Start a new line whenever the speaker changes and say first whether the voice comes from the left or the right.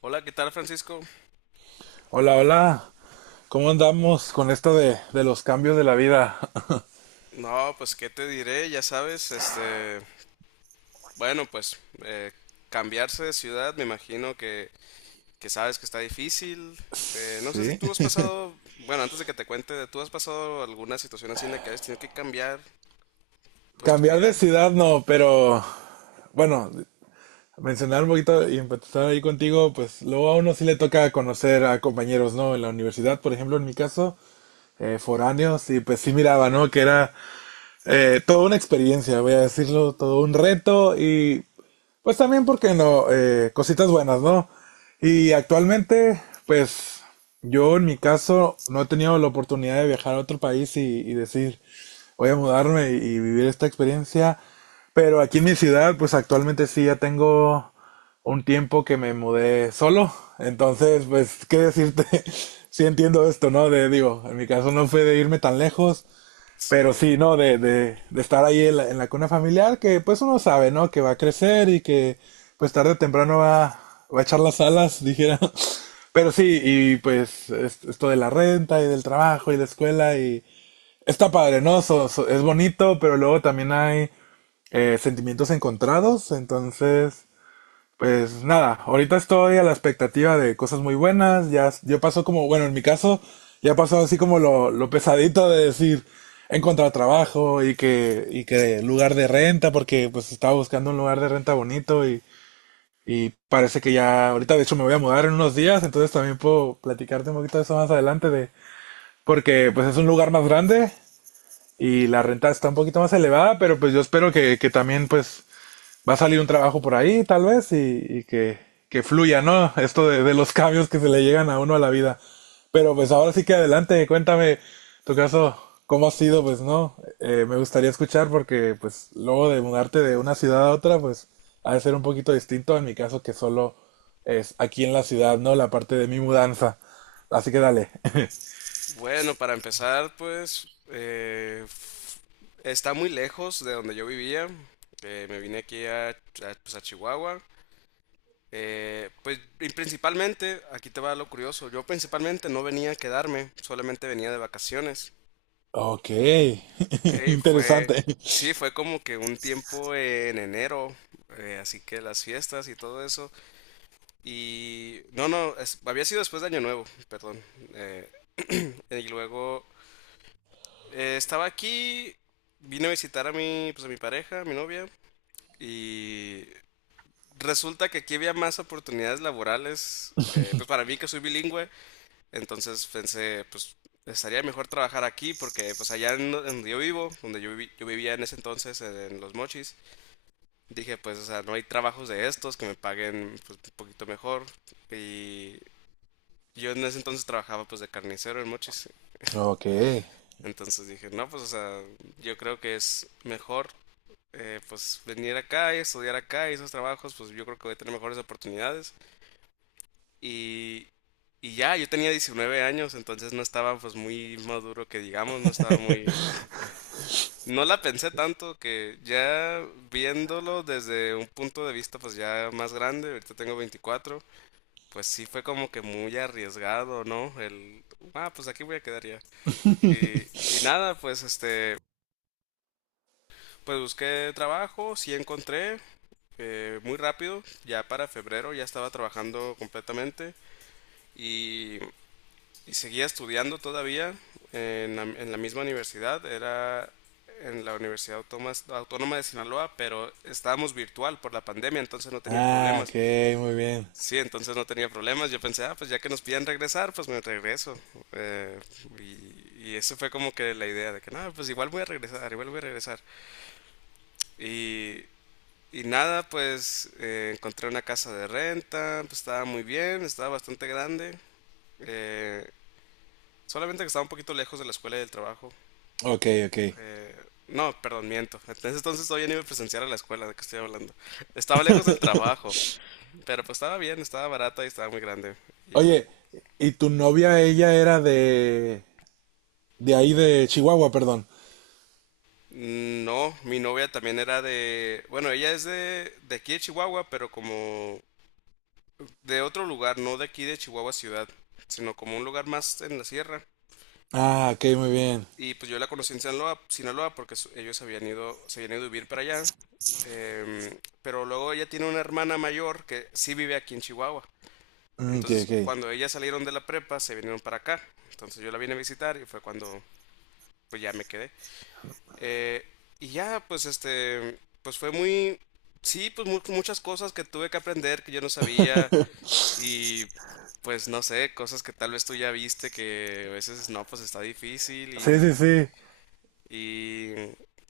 left: Hola, ¿qué tal, Francisco?
right: Hola, hola. ¿Cómo andamos con esto de los cambios de la vida?
left: No, pues qué te diré, ya sabes, este, bueno, pues eh, cambiarse de ciudad, me imagino que sabes que está difícil. No sé si
right: Sí.
left: tú has pasado, bueno, antes de que te cuente, ¿tú has pasado alguna situación así en la que has tenido que cambiar, pues, tu
right: Cambiar de
left: vida?
right: ciudad no, pero bueno, mencionar un poquito y empezar ahí contigo, pues luego a uno sí le toca conocer a compañeros, ¿no? En la universidad, por ejemplo, en mi caso, foráneos, y pues sí miraba, ¿no? Que era toda una experiencia, voy a decirlo, todo un reto y pues también, ¿porque no? Cositas buenas, ¿no? Y actualmente, pues yo en mi caso no he tenido la oportunidad de viajar a otro país y decir, voy a mudarme y vivir esta experiencia. Pero aquí en mi ciudad, pues actualmente sí ya tengo un tiempo que me mudé solo. Entonces, pues, ¿qué decirte? Sí entiendo esto, ¿no? De, digo, en mi caso no fue de irme tan lejos, pero sí,
left: Sí.
right: ¿no? De estar ahí en la cuna familiar, que pues uno sabe, ¿no? Que va a crecer y que pues tarde o temprano va a echar las alas, dijera. Pero sí, y pues esto de la renta y del trabajo y la escuela y está padre, ¿no? Es bonito, pero luego también hay sentimientos encontrados, entonces... Pues nada, ahorita estoy a la expectativa de cosas muy buenas. Ya, yo pasó como, bueno, en mi caso, ya pasó así como lo pesadito de decir encontrar trabajo y que lugar de renta, porque pues estaba buscando un lugar de renta bonito y parece que ya, ahorita de hecho me voy a mudar en unos días, entonces también puedo platicarte un poquito de eso más adelante de, porque pues es un lugar más grande y la renta está un poquito más elevada, pero pues yo espero que también pues va a salir un trabajo por ahí, tal vez, que fluya, ¿no? Esto de los cambios que se le llegan a uno a la vida. Pero pues ahora sí que adelante, cuéntame tu caso, cómo ha sido, pues no. Me gustaría escuchar porque pues luego de mudarte de una ciudad a otra, pues ha de ser un poquito distinto en mi caso que solo es aquí en la ciudad, ¿no? La parte de mi mudanza. Así que dale.
left: Bueno, para empezar, pues, está muy lejos de donde yo vivía. Me vine aquí pues, a Chihuahua. Pues y principalmente, aquí te va lo curioso, yo principalmente no venía a quedarme, solamente venía de vacaciones.
right: Ok,
left: Ok, fue,
right: interesante.
left: sí, fue como que un tiempo en enero, así que las fiestas y todo eso. Y no, no, es- había sido después de Año Nuevo, perdón. eh, y luego estaba aquí, vine a visitar a mi, pues a mi pareja, a mi novia, y resulta que aquí había más oportunidades laborales, pues para mí que soy bilingüe. Entonces pensé, pues estaría mejor trabajar aquí porque pues en donde yo vivo, yo vivía en ese entonces, en Los Mochis, dije pues, o sea, no hay trabajos de estos que me paguen pues un poquito mejor. Y yo en ese entonces trabajaba pues de carnicero en Mochis.
right: Ok.
left: Entonces dije, no, pues, o sea, yo creo que es mejor pues venir acá y estudiar acá y esos trabajos, pues yo creo que voy a tener mejores oportunidades. Y, y ya, yo tenía 19 años, entonces no estaba pues muy maduro que digamos, no estaba muy... No la pensé tanto que ya viéndolo desde un punto de vista pues ya más grande, ahorita tengo 24, pues sí fue como que muy arriesgado, ¿no? El, ah, pues aquí voy a quedar ya. Y nada, pues este, pues busqué trabajo, sí encontré, muy rápido, ya para febrero ya estaba trabajando completamente. Y Y seguía estudiando todavía en la misma universidad, era en la Universidad Autónoma de Sinaloa, pero estábamos virtual por la pandemia, entonces no tenía
right: Ah,
left: problemas.
right: ok, muy bien.
left: Sí, entonces no tenía problemas. Yo pensé, ah, pues ya que nos piden regresar, pues me regreso. Eh, y, y eso fue como que la idea de que, no, pues igual voy a regresar, igual voy a regresar. Y, y nada, pues encontré una casa de renta, pues estaba muy bien, estaba bastante grande. eh, Solamente que estaba un poquito lejos de la escuela y del trabajo.
right: Ok, ok.
left: Eh, no, perdón, miento. Entonces, todavía no iba a presenciar a la escuela de que estoy hablando. Estaba lejos del trabajo, pero pues estaba bien, estaba barata y estaba muy grande. Y
right: Oye, ¿y tu novia, ella era de ahí de Chihuahua, perdón?
left: no, mi novia también era de... Bueno, ella es de aquí de Chihuahua, pero como de otro lugar, no de aquí de Chihuahua ciudad, sino como un lugar más en la sierra.
right: Ah, ok, muy bien.
left: Y pues yo la conocí en Sinaloa, Sinaloa porque ellos habían ido, se habían ido a vivir para allá. Em, pero luego ella tiene una hermana mayor que sí vive aquí en Chihuahua.
right: Mm, ok,
left: Entonces,
right: ok.
left: cuando ellas salieron de la prepa, se vinieron para acá. Entonces yo la vine a visitar y fue cuando pues ya me quedé. Eh, y ya, pues este, pues fue muy, sí, pues muchas cosas que tuve que aprender que yo no sabía y pues no sé, cosas que tal vez tú ya viste que a veces no, pues está difícil
right: Sí, sí, sí.
left: y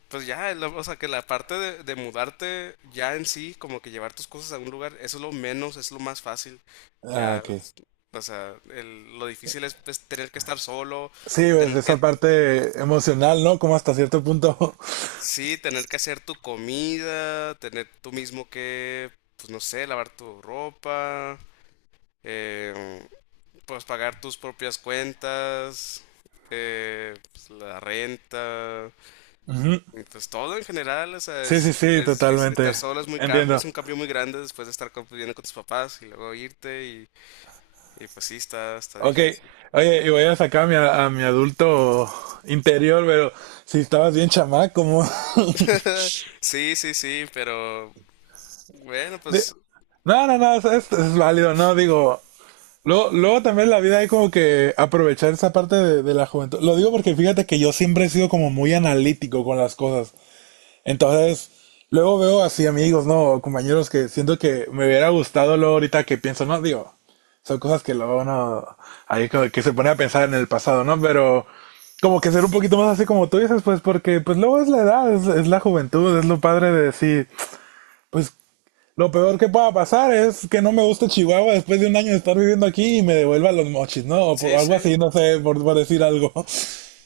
left: pues ya, lo- o sea, que la parte de mudarte ya en sí, como que llevar tus cosas a un lugar, eso es lo menos, es lo más fácil.
right: Ah,
left: Ya,
right: ok.
left: o sea, el- lo difícil es, pues, tener que estar solo,
right: Sí, pues
left: tener que,
right: esa parte emocional, ¿no? Como hasta cierto punto.
left: sí, tener que hacer tu comida, tener tú mismo que, pues no sé, lavar tu ropa, eh, pues pagar tus propias cuentas, pues, la renta.
right: Ujú.
left: Entonces, todo en general, o sea,
right: Sí, sí, sí,
left: es difícil estar
right: totalmente.
left: solo, es
right: Entiendo.
left: es un cambio muy grande después de estar conviviendo con tus papás y luego irte y pues sí, está, está
right: Ok.
left: difícil.
right: Oye, y voy a sacar a mi adulto interior, pero si estabas bien chamaco, como...
left: Sí, sí, sí, pero bueno,
right: de-
left: pues
right: No, no, no, es válido, no, digo, luego, luego también la vida hay como que aprovechar esa parte de la juventud. Lo digo porque fíjate que yo siempre he sido como muy analítico con las cosas. Entonces, luego veo así amigos, ¿no? Compañeros que siento que me hubiera gustado luego ahorita que pienso, ¿no? Digo, son cosas que luego uno ahí como que se pone a pensar en el pasado, ¿no? Pero como que ser un poquito más así como tú dices, pues porque pues luego es la edad, es la juventud, es lo padre de decir, pues lo peor que pueda pasar es que no me guste Chihuahua después de un año de estar viviendo aquí y me devuelva los mochis, ¿no? O por
left: sí,
right: algo
left: sí.
right: así, no sé, por decir algo.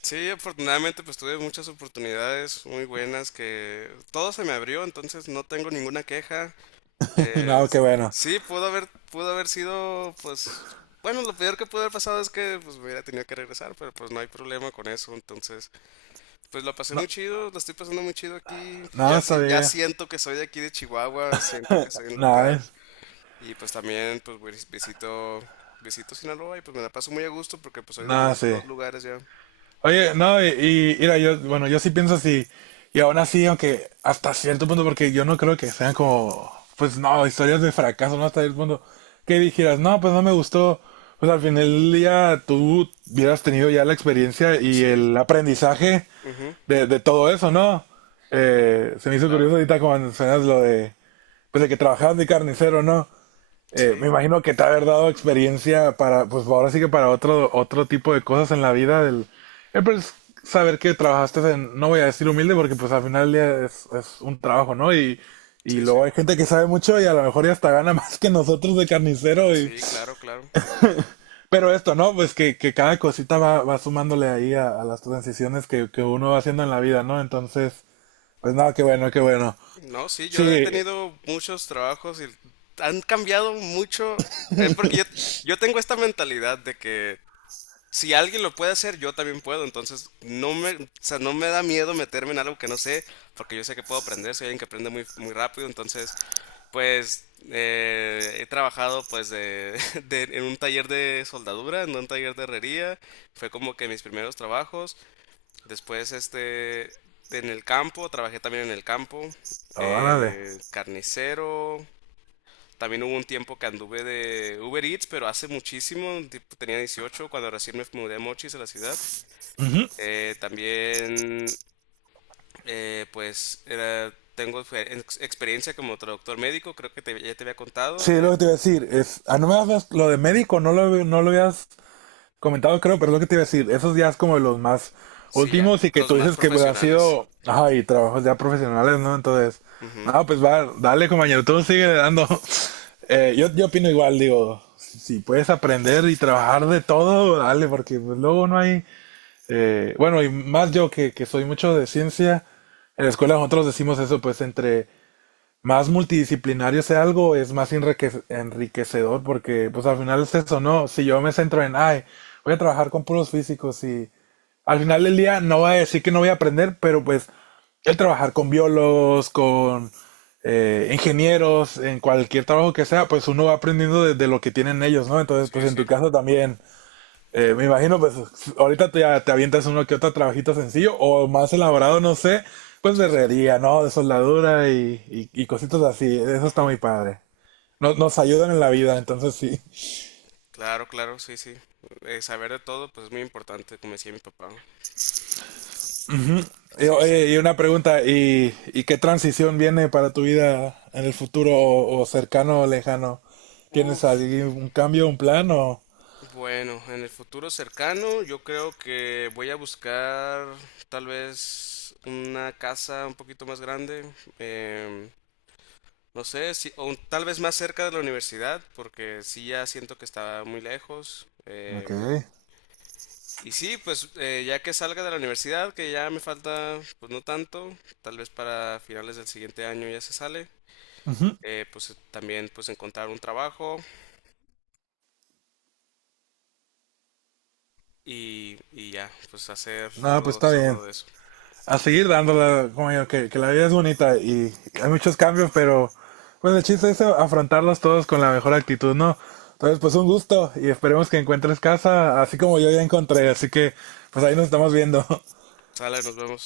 left: Sí, afortunadamente pues tuve muchas oportunidades muy buenas que todo se me abrió, entonces no tengo ninguna queja. Eh,
right: No, qué bueno.
left: sí, pudo haber sido pues bueno, lo peor que pudo haber pasado es que pues me hubiera tenido que regresar, pero pues no hay problema con eso, entonces pues la pasé
right: No,
left: muy chido, la estoy pasando muy chido aquí.
right: no,
left: Ya,
right: está
left: sí- ya
right: bien.
left: siento que soy de aquí de Chihuahua, siento que soy un
right: Nada,
left: local.
right: es-
left: Y pues también visito visito Sinaloa y pues me la paso muy a gusto porque pues soy de los
right: Nada,
left: dos
right: sí.
left: dos lugares ya.
right: Oye, no, y mira, yo, bueno, yo sí pienso así, y aún así, aunque hasta cierto punto, porque yo no creo que sean como, pues no, historias de fracaso, no hasta el punto que dijeras, no, pues no me gustó, pues al final del día tú hubieras tenido ya la experiencia y el
left: Sí,
right: aprendizaje
left: ujú,
right: de todo eso, ¿no? Se me hizo
left: claro.
right: curioso ahorita cuando mencionas lo de, pues de que trabajabas de carnicero, ¿no? Me
left: Sí,
right: imagino que te ha de haber dado experiencia para, pues ahora sí que para otro tipo de cosas en la vida del... pues, saber que trabajaste en, no voy a decir humilde porque pues al final del día es un trabajo, ¿no? Y
left: sí, sí.
right: luego hay gente que sabe mucho y a lo mejor ya hasta gana más que nosotros de carnicero y...
left: Sí, claro, claro.
right: Pero esto, ¿no? Pues que cada cosita va sumándole ahí a las transiciones que uno va haciendo en la vida, ¿no? Entonces, pues nada, qué bueno, qué bueno.
left: No, sí, yo he
right: Sí,
left: tenido muchos trabajos y han cambiado mucho. Es porque yo tengo esta mentalidad de que si alguien lo puede hacer, yo también puedo. Entonces, no me, o sea, no me da miedo meterme en algo que no sé, porque yo sé que puedo aprender, soy alguien que aprende muy, muy rápido. Entonces, pues he trabajado pues de, de- en un taller de soldadura, en un taller de herrería. Fue como que mis primeros trabajos. Después, este, en el campo, trabajé también en el campo.
right: órale.
left: Carnicero, también hubo un tiempo que anduve de Uber Eats, pero hace muchísimo, tipo, tenía 18 cuando recién me mudé a Mochis, a la ciudad. También, pues, era, tengo experiencia como traductor médico, creo que ya te había contado.
right: Sí, lo que te iba a decir es, ah, no me has- lo de médico, no lo, no lo habías comentado, creo, pero es lo que te iba a decir, esos ya es como de los más
left: Sí, ya,
right: últimos y que
left: los
right: tú
left: más
right: dices que pues, han
left: profesionales.
right: sido, ay, trabajos ya profesionales, ¿no? Entonces,
left: Ujú,
right: no, pues va, dale, compañero, tú sigue dando. Yo, yo opino igual, digo, si puedes aprender y trabajar de todo, dale, porque pues, luego no hay, bueno, y más yo que soy mucho de ciencia, en la escuela nosotros decimos eso, pues entre más multidisciplinario sea algo, es más enriquecedor porque pues al final es eso, ¿no? Si yo me centro en, ay, voy a trabajar con puros físicos y al final del día no voy a decir que no voy a aprender, pero pues el trabajar con biólogos, con ingenieros, en cualquier trabajo que sea, pues uno va aprendiendo de lo que tienen ellos, ¿no? Entonces,
left: sí,
right: pues en
left: sí,
right: tu caso también, me imagino, pues ahorita te avientas uno que otro trabajito sencillo o más elaborado, no sé, pues de
left: sí, sí.
right: herrería, ¿no? De soldadura y cositas así. Eso está
left: Ujú,
right: muy padre. Nos, nos ayudan en la vida, entonces sí.
left: claro, claro, sí, sí. Saber de todo, pues es muy importante, como decía mi papá.
right: Y,
left: Sí, sí.
right: oye, y una pregunta, y qué transición viene para tu vida en el futuro o cercano o lejano? ¿Tienes
left: Uf.
right: algún un cambio, un plan o...?
left: Bueno, en el futuro cercano yo creo que voy a buscar tal vez una casa un poquito más grande, em, no sé, si, o un- tal vez más cerca de la universidad, porque sí ya siento que está muy lejos.
right: Ok.
left: Em, y sí, pues ya que salga de la universidad, que ya me falta pues no tanto, tal vez para finales del siguiente año ya se sale,
right: Ujú.
left: pues también pues encontrar un trabajo y ya, pues hacer
right: No, pues
left: todo,
right: está bien.
left: todo eso.
right: A seguir dándole, como yo, que la vida es bonita y hay muchos cambios, pero bueno, el chiste es afrontarlos todos con la mejor actitud, ¿no? Entonces, pues un gusto y esperemos que encuentres casa, así como yo ya encontré, así que pues ahí nos estamos viendo.
left: Sale, nos vemos.